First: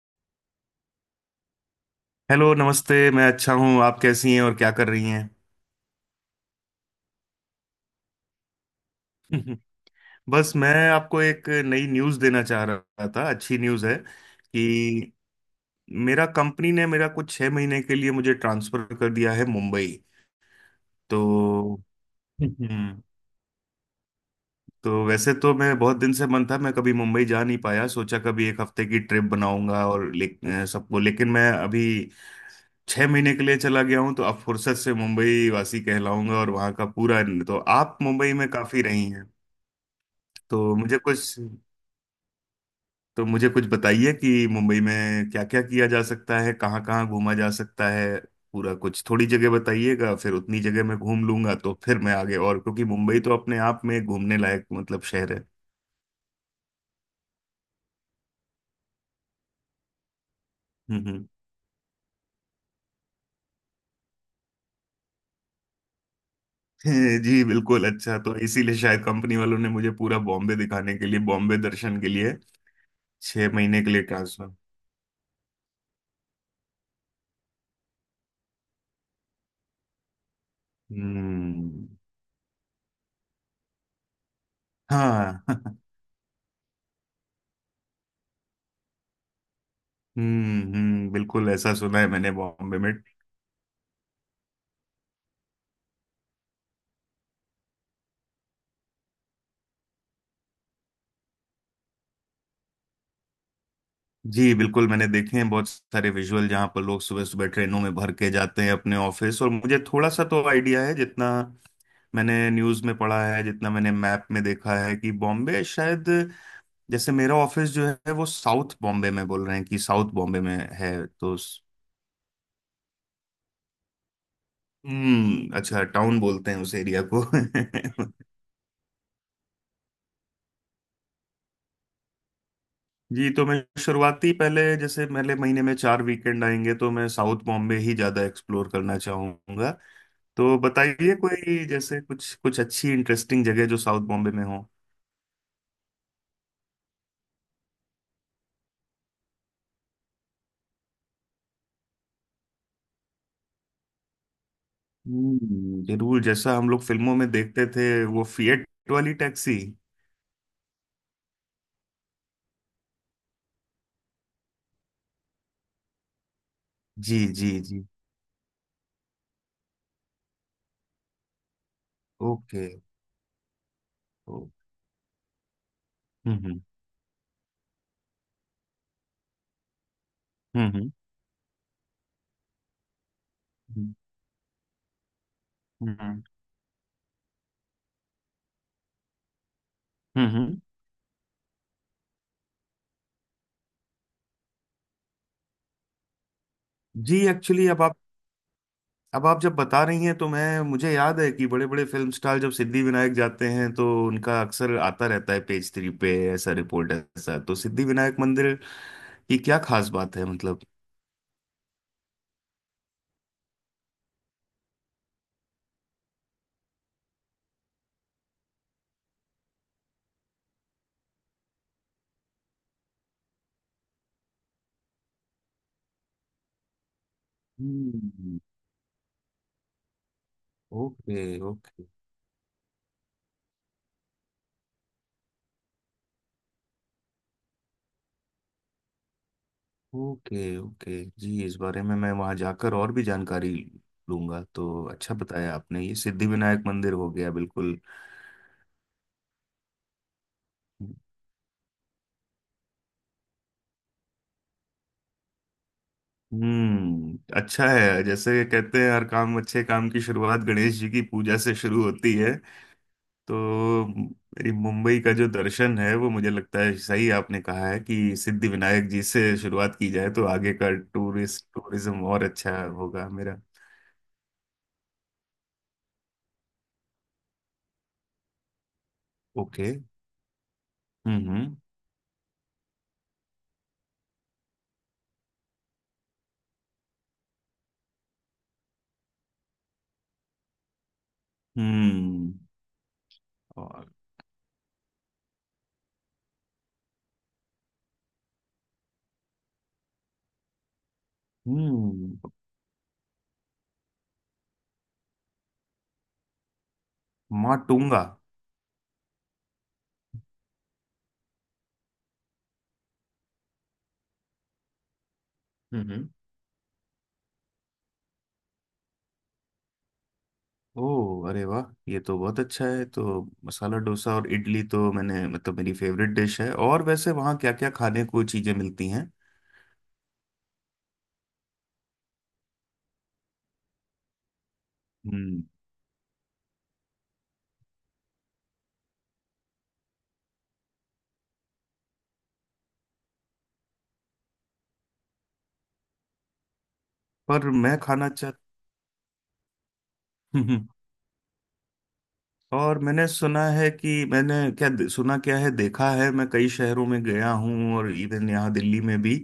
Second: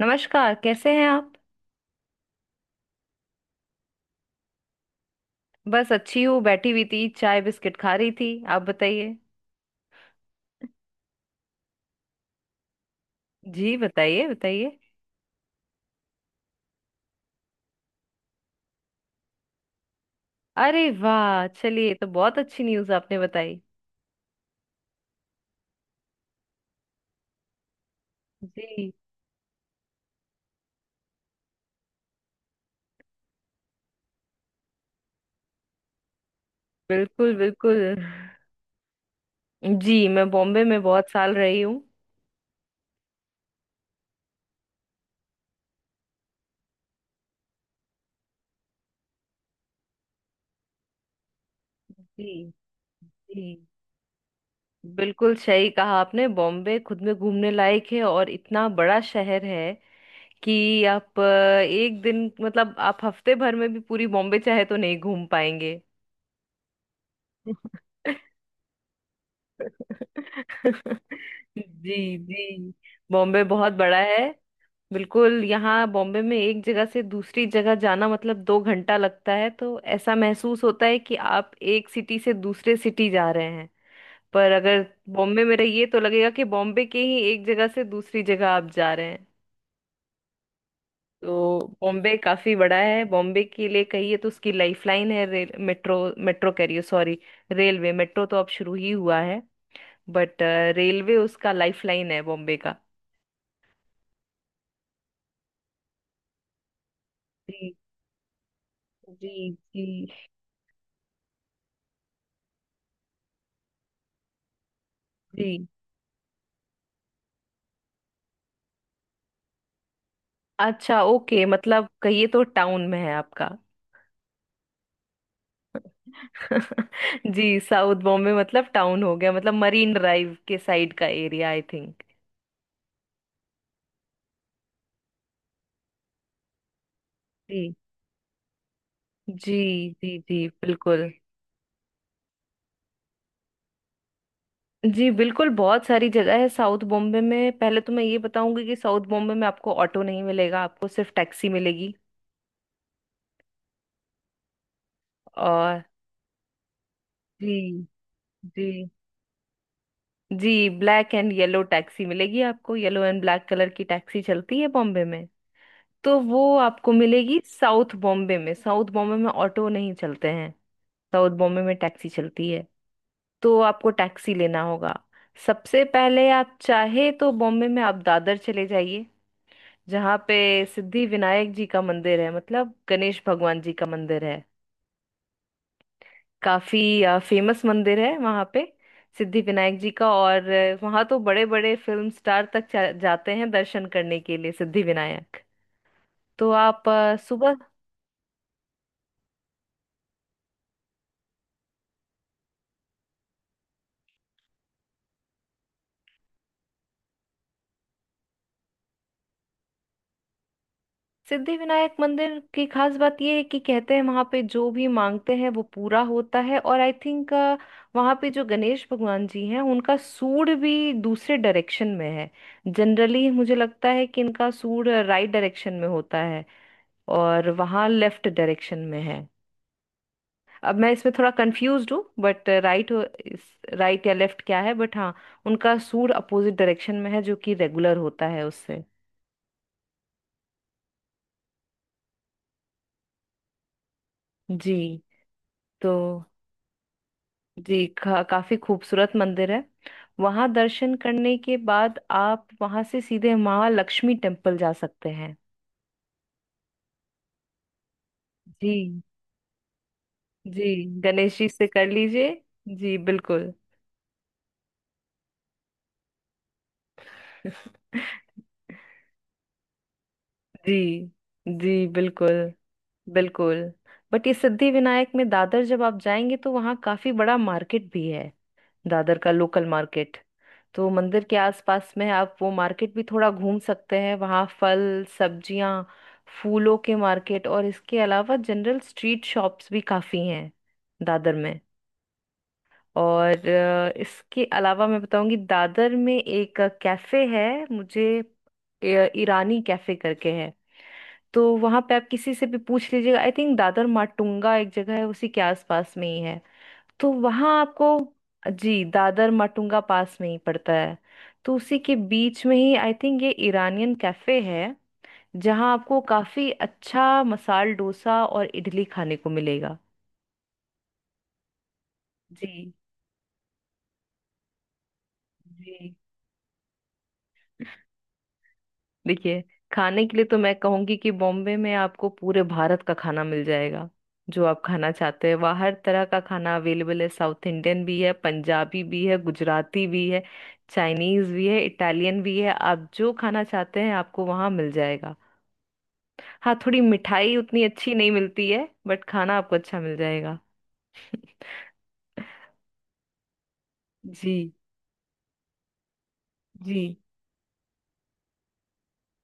नमस्कार कैसे हैं आप। हेलो, नमस्ते। मैं अच्छा हूँ। आप कैसी हैं और क्या कर रही हैं? बस अच्छी हूँ बैठी हुई थी चाय बिस्किट खा रही थी। आप बताइए। बस मैं आपको एक नई न्यूज़ देना चाह रहा था। अच्छी जी न्यूज़ है बताइए बताइए। कि मेरा कंपनी ने मेरा कुछ 6 महीने के लिए मुझे ट्रांसफ़र कर दिया है मुंबई। अरे तो वाह चलिए ये तो बहुत अच्छी न्यूज़ हम्म आपने बताई। तो वैसे तो मैं बहुत दिन से मन था। मैं कभी मुंबई जा नहीं पाया। सोचा कभी एक हफ्ते जी की ट्रिप बनाऊंगा और सबको। लेकिन मैं अभी 6 महीने के लिए चला गया हूँ, तो अब फुर्सत से मुंबई वासी कहलाऊंगा और वहाँ का पूरा। बिल्कुल तो बिल्कुल। आप मुंबई में काफ़ी रही हैं? जी मैं बॉम्बे तो में मुझे बहुत साल कुछ रही हूँ। तो मुझे कुछ बताइए कि मुंबई में क्या क्या किया जा सकता है, कहाँ कहाँ घूमा जा सकता है। पूरा कुछ थोड़ी जगह बताइएगा, फिर उतनी जगह मैं घूम लूंगा, तो फिर मैं जी आगे और, क्योंकि मुंबई तो जी। अपने आप में घूमने लायक, मतलब, शहर बिल्कुल है। सही कहा आपने बॉम्बे खुद में घूमने लायक है और इतना बड़ा शहर है कि हम्म, आप हम्म। एक दिन मतलब आप हफ्ते भर में भी पूरी बॉम्बे चाहे तो नहीं घूम पाएंगे। जी, बिल्कुल। अच्छा, तो इसीलिए शायद कंपनी वालों ने मुझे पूरा बॉम्बे दिखाने के लिए, बॉम्बे दर्शन के जी लिए जी। बॉम्बे छह बहुत महीने के बड़ा लिए है। ट्रांसफर। बिल्कुल यहाँ बॉम्बे में एक जगह से दूसरी जगह जाना मतलब दो घंटा लगता है तो ऐसा महसूस होता है कि आप हम्म। एक सिटी से दूसरे सिटी जा रहे हैं। पर अगर बॉम्बे में हाँ। रहिए तो लगेगा कि बॉम्बे के ही एक जगह से दूसरी जगह आप जा रहे हैं। हम्म, हम्म, बिल्कुल ऐसा तो सुना है बॉम्बे मैंने काफी बड़ा बॉम्बे में। है। बॉम्बे के लिए कहिए तो उसकी लाइफलाइन है रेल मेट्रो। मेट्रो कह रही हूँ सॉरी। रेलवे मेट्रो तो अब शुरू ही हुआ है। बट रेलवे उसका लाइफलाइन है बॉम्बे का। जी बिल्कुल, मैंने देखे हैं बहुत सारे विजुअल जहाँ पर लोग सुबह सुबह जी ट्रेनों में भर के जाते हैं अपने जी ऑफिस, और मुझे जी थोड़ा सा तो आइडिया है, जितना मैंने न्यूज़ में पढ़ा है, जितना मैंने मैप में देखा है कि बॉम्बे जी। शायद, जैसे मेरा ऑफिस जो है वो साउथ बॉम्बे में, बोल रहे हैं कि साउथ बॉम्बे में अच्छा है। ओके मतलब कहिए तो टाउन में है आपका। हम्म, अच्छा। टाउन बोलते हैं उस एरिया को? जी साउथ बॉम्बे मतलब टाउन हो गया मतलब मरीन ड्राइव के साइड का एरिया आई थिंक। जी। तो मैं शुरुआती, पहले, जैसे पहले महीने में 4 वीकेंड आएंगे, तो मैं साउथ जी बॉम्बे ही ज़्यादा एक्सप्लोर करना जी चाहूँगा। जी। जी तो बिल्कुल। बताइए कोई, जैसे कुछ कुछ अच्छी इंटरेस्टिंग जगह जो साउथ बॉम्बे में हो। जी बिल्कुल बहुत सारी जगह है साउथ बॉम्बे में। पहले तो मैं ये बताऊंगी कि साउथ बॉम्बे में आपको ऑटो नहीं मिलेगा आपको सिर्फ टैक्सी मिलेगी। और हम्म, जरूर जैसा हम लोग फिल्मों में जी देखते थे, वो फिएट जी वाली टैक्सी। जी। ब्लैक एंड येलो टैक्सी मिलेगी आपको येलो एंड ब्लैक कलर की टैक्सी चलती है बॉम्बे में। तो वो आपको जी, मिलेगी जी, जी। साउथ बॉम्बे में। साउथ बॉम्बे में ऑटो नहीं चलते हैं। साउथ बॉम्बे में टैक्सी चलती है। ओके। तो आपको टैक्सी ओ। लेना होगा। सबसे पहले आप हम्म, चाहे तो बॉम्बे में आप दादर चले जाइए। जहाँ पे हम्म, हम्म, सिद्धि विनायक जी का मंदिर है मतलब गणेश भगवान जी का हम्म, मंदिर है। हम्म, काफी फेमस मंदिर है वहां पे सिद्धि विनायक जी का। हम्म, और हम्म। वहां तो बड़े बड़े फिल्म स्टार तक जाते हैं दर्शन करने के लिए सिद्धि विनायक। तो आप जी, सुबह। एक्चुअली, अब आप जब बता रही हैं तो मैं मुझे याद है कि बड़े बड़े फिल्म स्टार जब सिद्धि विनायक जाते हैं तो उनका अक्सर आता रहता है पेज थ्री पे, ऐसा रिपोर्ट ऐसा। तो सिद्धि विनायक मंदिर की क्या खास बात है, मतलब? सिद्धि विनायक मंदिर की खास बात ये है कि कहते हैं वहां पे जो भी मांगते हैं वो पूरा होता है और आई थिंक वहां पे जो गणेश भगवान जी हैं उनका सूंड भी दूसरे डायरेक्शन में है। जनरली मुझे लगता है कि इनका सूंड राइट डायरेक्शन में होता है। और वहां लेफ्ट हम्म। डायरेक्शन में है। अब मैं इसमें ओके, थोड़ा ओके, कंफ्यूज हूँ बट राइट। इस राइट या लेफ्ट क्या है बट हाँ। उनका सूर अपोजिट डायरेक्शन में है जो कि रेगुलर होता है उससे। Okay, okay. जी, इस बारे में मैं वहाँ जाकर और भी जानकारी लूंगा। जी तो अच्छा बताया आपने, तो ये सिद्धि विनायक मंदिर हो गया बिल्कुल। काफी खूबसूरत मंदिर है। वहां दर्शन करने के बाद आप वहां से सीधे माँ लक्ष्मी टेम्पल जा सकते हैं। हम्म, अच्छा है। जैसे कहते हैं, जी हर काम, अच्छे काम की शुरुआत जी गणेश जी की गणेश पूजा जी से से शुरू कर होती लीजिए। है। जी तो बिल्कुल। मेरी मुंबई का जो दर्शन है, वो मुझे लगता है सही आपने कहा है कि सिद्धि विनायक जी से शुरुआत की जाए तो आगे का जी टूरिस्ट, जी टूरिज्म और बिल्कुल अच्छा होगा मेरा। बिल्कुल। बट ये सिद्धि विनायक में दादर जब आप जाएंगे तो वहाँ काफी बड़ा मार्केट भी है। दादर का लोकल ओके। मार्केट। तो मंदिर हम्म, के हम्म, आसपास में आप वो मार्केट भी थोड़ा घूम सकते हैं वहाँ फल सब्जियाँ फूलों के मार्केट और इसके अलावा जनरल स्ट्रीट शॉप्स भी काफी हैं दादर में। हम्म। और और? इसके अलावा मैं बताऊंगी दादर में एक कैफे है। मुझे अ, ईरानी कैफे करके है। तो वहां पे आप हम्म। किसी से भी पूछ लीजिएगा आई थिंक दादर माटुंगा एक जगह है उसी के आसपास में ही है। तो वहां आपको। माटुंगा? जी दादर माटुंगा पास में ही पड़ता है। तो उसी के बीच में ही आई थिंक ये ईरानियन कैफे है। जहाँ हम्म, आपको काफी अच्छा मसाल डोसा और इडली खाने को मिलेगा। ओह, अरे वाह, ये तो बहुत अच्छा जी है। तो मसाला डोसा और इडली तो मैंने, मतलब, मेरी जी। फेवरेट डिश है। और वैसे वहाँ क्या क्या खाने को चीजें मिलती हैं? देखिए खाने के लिए तो मैं कहूंगी कि बॉम्बे में आपको पूरे भारत का खाना मिल जाएगा। जो आप खाना चाहते हैं हम्म। वहाँ हर तरह का खाना अवेलेबल है साउथ इंडियन भी है पंजाबी भी है गुजराती भी है चाइनीज भी है इटालियन भी है। आप जो खाना चाहते हैं आपको वहाँ मिल जाएगा। हाँ थोड़ी मिठाई पर उतनी मैं अच्छी खाना नहीं चाह। मिलती है बट खाना आपको अच्छा मिल जाएगा। और मैंने सुना है कि जी मैंने, क्या सुना क्या है देखा है, मैं कई जी शहरों में गया हूँ और इवन यहाँ दिल्ली में भी,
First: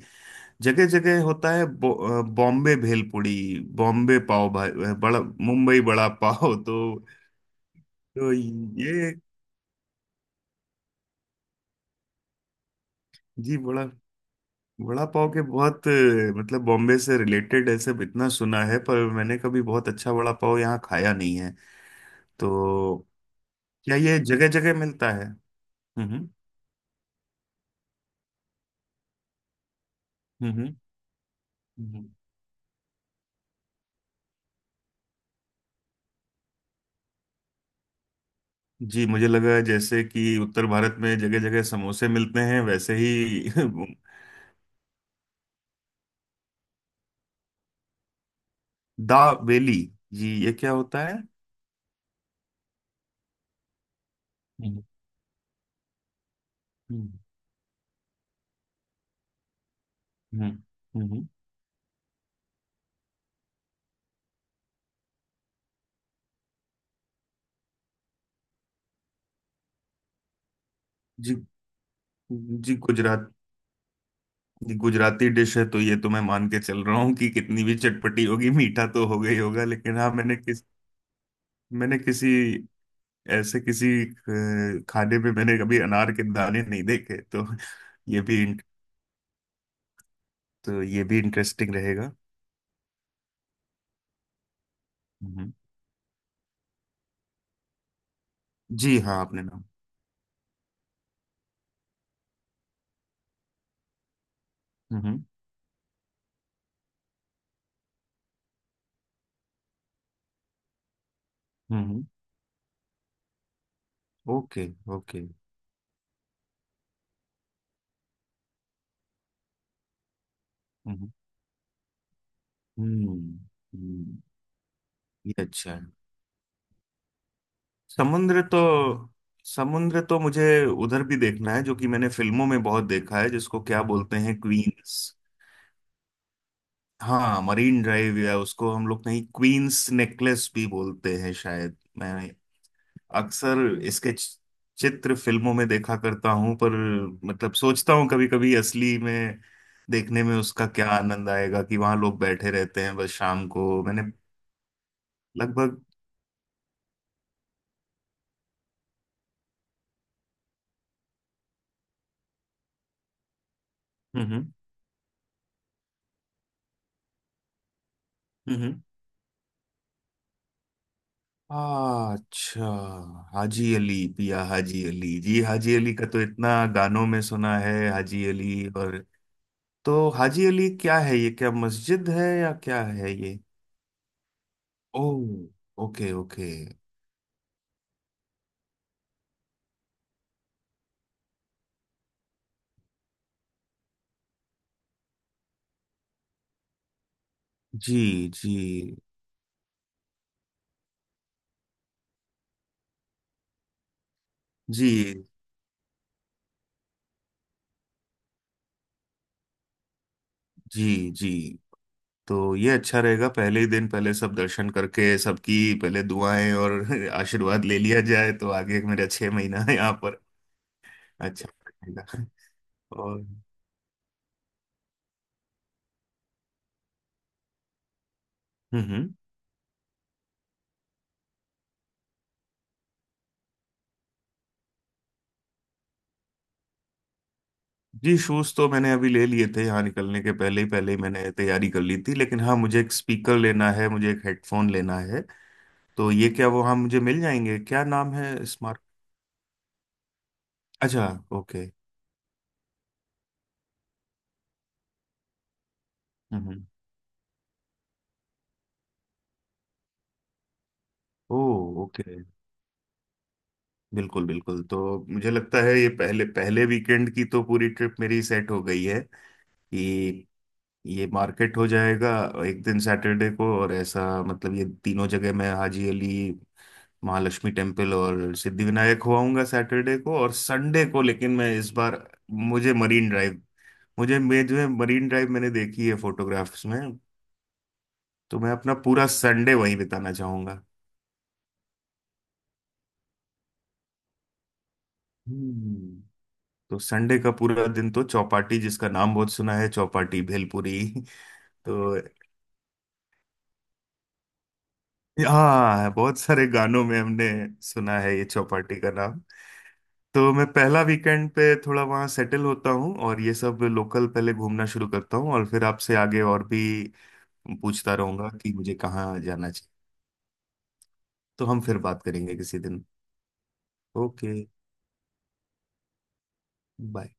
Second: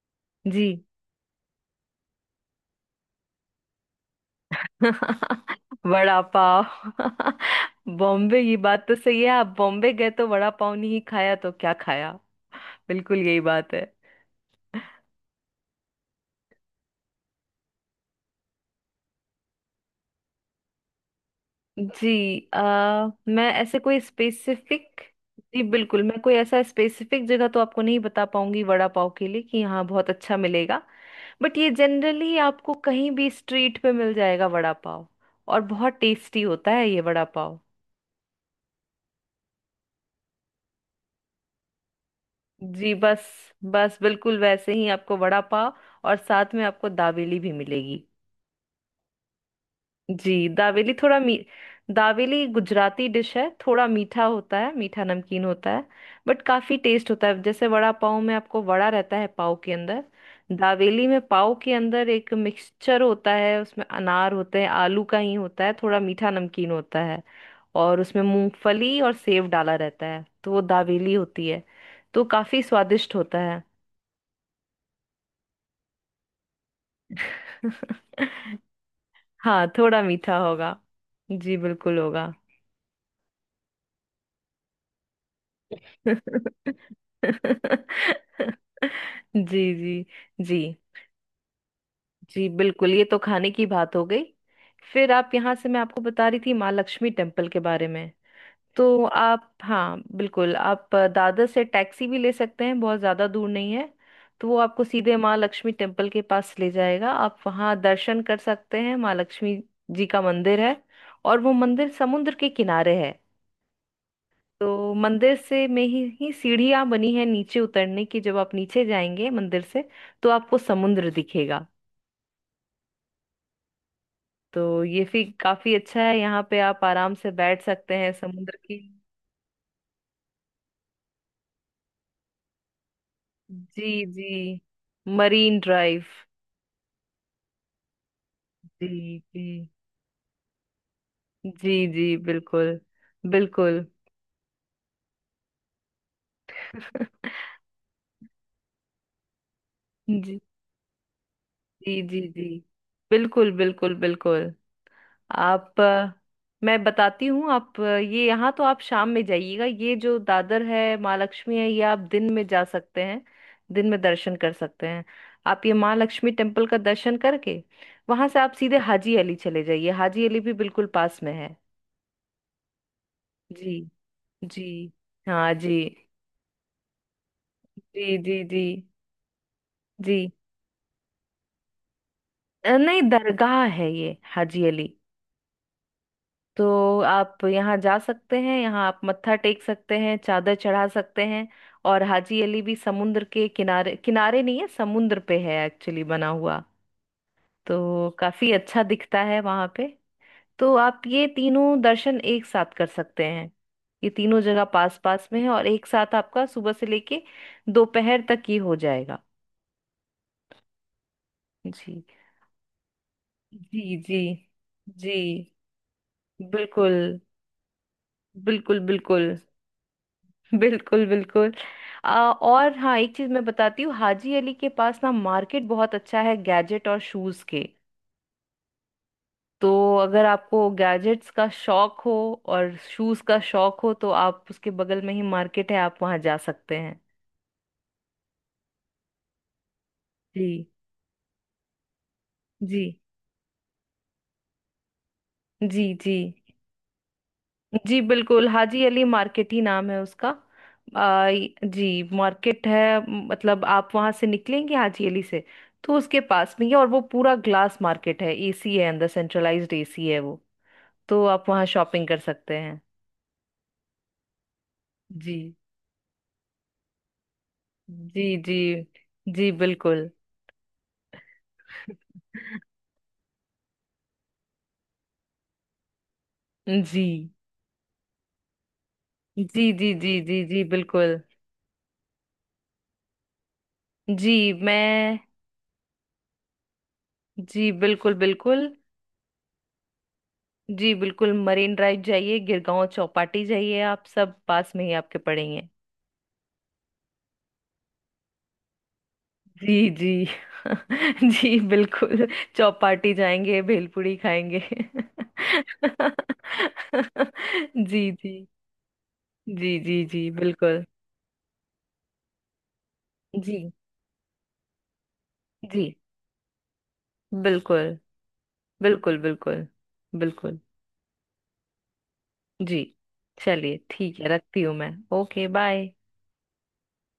जी। जगह जगह होता है बॉम्बे भेलपुड़ी, बॉम्बे पाव भाई, बड़ा, मुंबई बड़ा वड़ा पाव, पाव। तो। तो बॉम्बे की बात तो ये, सही है आप बॉम्बे गए तो वड़ा पाव नहीं खाया तो क्या खाया। बिल्कुल यही जी, बात है। बड़ा वड़ा पाव के बहुत, मतलब, बॉम्बे से रिलेटेड ऐसे इतना सुना है, पर मैंने कभी बहुत अच्छा वड़ा पाव यहाँ खाया नहीं है। तो मैं ऐसे क्या कोई ये जगह जगह स्पेसिफिक। मिलता है? जी बिल्कुल हम्म, मैं हम्म, कोई ऐसा स्पेसिफिक जगह तो आपको नहीं बता पाऊंगी वड़ा पाव के लिए कि यहाँ बहुत अच्छा हम्म, हम्म। मिलेगा। बट ये हम्म, हम्म। जनरली आपको कहीं भी स्ट्रीट पे मिल जाएगा वड़ा पाव। और बहुत टेस्टी होता है ये वड़ा पाव। जी, मुझे लगा जैसे कि उत्तर भारत में जगह जगह समोसे मिलते हैं, जी वैसे बस ही। बस बिल्कुल वैसे ही आपको वड़ा पाव। और साथ में आपको दावेली भी मिलेगी। दा बेली? जी, जी ये क्या होता है? दावेली गुजराती डिश है थोड़ा मीठा होता है हम्म, मीठा नमकीन होता है। बट काफी हम्म, टेस्ट होता है जैसे वड़ा पाव में आपको वड़ा रहता है पाव के अंदर। हम्म, दावेली में हम्म। पाव के अंदर एक मिक्सचर होता है उसमें अनार होते हैं आलू का ही होता है थोड़ा मीठा नमकीन होता है। और उसमें मूंगफली और सेव डाला रहता है तो वो दावेली जी, होती है। तो काफी जी। स्वादिष्ट होता है। गुजराती डिश है, तो ये तो मैं मान के चल रहा हूँ कि कितनी भी चटपटी होगी, मीठा तो हो गई होगा, हाँ लेकिन थोड़ा हाँ, मीठा मैंने होगा। जी बिल्कुल मैंने होगा। किसी, ऐसे किसी खाने में मैंने कभी अनार के दाने नहीं देखे। तो ये भी जी जी। जी तो ये भी इंटरेस्टिंग रहेगा। जी बिल्कुल। ये तो खाने की बात हो गई। फिर आप हम्म। यहाँ से मैं आपको बता रही थी माँ लक्ष्मी टेम्पल के बारे में। जी, तो हाँ, आपने आप नाम। हाँ बिल्कुल आप दादर से टैक्सी भी ले सकते हैं बहुत ज़्यादा दूर नहीं है। तो वो आपको सीधे हम्म, माँ लक्ष्मी टेम्पल के पास ले जाएगा। आप वहाँ दर्शन कर सकते हैं माँ लक्ष्मी जी का मंदिर है। और वो मंदिर हम्म। समुद्र के किनारे है। ओके, तो ओके। मंदिर से ही सीढ़ियां बनी है नीचे उतरने की। जब आप नीचे जाएंगे मंदिर से तो आपको समुद्र हम्म, दिखेगा। हम्म, हम्म। तो ये फिर ये अच्छा काफी अच्छा है। है यहाँ पे आप आराम से बैठ सकते हैं समुद्र समुद्र तो की। समुद्र तो मुझे उधर भी देखना है, जो कि मैंने फिल्मों में बहुत देखा है, जिसको क्या जी बोलते जी हैं, क्वींस। Marine Drive. हाँ, मरीन ड्राइव, या उसको हम लोग जी कहीं जी क्वींस नेकलेस भी बोलते हैं जी शायद। मैं जी बिल्कुल अक्सर बिल्कुल। इसके चित्र फिल्मों में देखा करता हूं, पर, मतलब, सोचता हूँ कभी कभी असली में देखने में जी उसका क्या आनंद आएगा कि वहां जी लोग जी जी बैठे रहते हैं, बस शाम बिल्कुल को, बिल्कुल मैंने बिल्कुल। लगभग। आप अ, मैं बताती हूँ आप ये यहाँ तो आप शाम में जाइएगा। ये जो दादर है माँ लक्ष्मी है ये आप दिन में जा सकते हैं दिन में दर्शन हम्म, कर सकते हैं। आप ये माँ लक्ष्मी टेम्पल का दर्शन करके वहां से आप हम्म, सीधे हाजी अली चले जाइए। हाजी अली भी बिल्कुल पास में है। अच्छा। हाजी जी अली, पिया जी हाजी अली जी, हाँ जी हाजी अली का तो इतना गानों में सुना है, जी हाजी जी जी अली और। तो जी। हाजी अली क्या है, ये क्या मस्जिद है, या क्या नहीं है ये? दरगाह है ये हाजी अली। ओ। Okay, okay. तो आप यहाँ जा सकते हैं यहाँ आप मत्था टेक सकते हैं चादर चढ़ा सकते हैं। और हाजी अली भी समुद्र के किनारे किनारे नहीं है समुद्र पे है एक्चुअली बना हुआ। तो जी, काफी जी, अच्छा दिखता है वहां पे। तो आप ये तीनों दर्शन एक साथ कर सकते हैं। ये तीनों जगह जी, पास पास में है और एक साथ आपका सुबह से लेके दोपहर तक ही हो जाएगा। जी, जी। जी तो ये अच्छा रहेगा, पहले ही दिन जी पहले जी सब दर्शन जी करके सबकी पहले दुआएं और बिल्कुल आशीर्वाद ले लिया जाए, तो बिल्कुल आगे मेरा बिल्कुल 6 महीना है यहाँ पर। बिल्कुल अच्छा बिल्कुल। रहेगा। और हाँ एक और? चीज हम्म, मैं बताती हूँ हाजी अली के पास ना मार्केट बहुत अच्छा है गैजेट और शूज के। हम्म। तो अगर आपको गैजेट्स का शौक हो और शूज का शौक हो तो आप उसके बगल में ही मार्केट है आप वहां जा सकते हैं। जी, शूज तो मैंने अभी ले लिए थे, यहाँ निकलने के पहले जी ही, पहले ही मैंने तैयारी कर ली थी, लेकिन हाँ, मुझे जी एक स्पीकर लेना है, मुझे एक हेडफोन लेना है। जी तो जी ये क्या वो, हाँ, मुझे मिल जाएंगे? क्या जी नाम है, बिल्कुल स्मार्ट? हाजी अली मार्केट ही नाम है उसका। अच्छा। आ, य- ओके। जी मार्केट है मतलब आप वहां से निकलेंगे हाजी अली से। तो उसके पास हम्म। में ही है और वो पूरा ग्लास मार्केट है एसी है अंदर सेंट्रलाइज्ड एसी है वो। तो ओ। आप वहां शॉपिंग ओके। कर सकते हैं। बिल्कुल, बिल्कुल। तो मुझे जी लगता है ये पहले पहले वीकेंड की तो पूरी ट्रिप मेरी जी सेट जी हो गई है, जी बिल्कुल। कि ये मार्केट हो जाएगा एक दिन सैटरडे को, और ऐसा, मतलब, ये तीनों जगह, मैं हाजी अली, जी महालक्ष्मी टेम्पल और सिद्धिविनायक होआऊंगा जी जी सैटरडे जी को, और जी जी संडे को। बिल्कुल। लेकिन मैं इस बार, मुझे मरीन ड्राइव मुझे जी मैं जो है, मरीन मैं। ड्राइव मैंने देखी है फोटोग्राफ्स में, जी बिल्कुल तो मैं बिल्कुल। अपना पूरा संडे वहीं बिताना चाहूंगा। जी बिल्कुल मरीन ड्राइव जाइए गिरगांव चौपाटी जाइए आप सब पास में ही आपके पड़ेंगे। हम्म। तो संडे का पूरा दिन तो चौपाटी, जिसका नाम बहुत सुना है, जी जी। चौपाटी भेलपुरी। जी तो बिल्कुल चौपाटी जाएंगे भेलपूरी खाएंगे हाँ, बहुत सारे गानों में हमने सुना जी है ये जी चौपाटी का नाम। जी जी जी तो मैं पहला बिल्कुल। वीकेंड पे थोड़ा वहाँ सेटल होता हूँ और ये सब जी लोकल पहले घूमना शुरू करता हूँ और फिर जी आपसे आगे और भी पूछता बिल्कुल रहूंगा कि मुझे बिल्कुल कहाँ जाना बिल्कुल चाहिए। बिल्कुल। तो हम फिर बात करेंगे किसी जी दिन। चलिए ठीक है ओके। रखती हूँ मैं। Okay bye. बाय।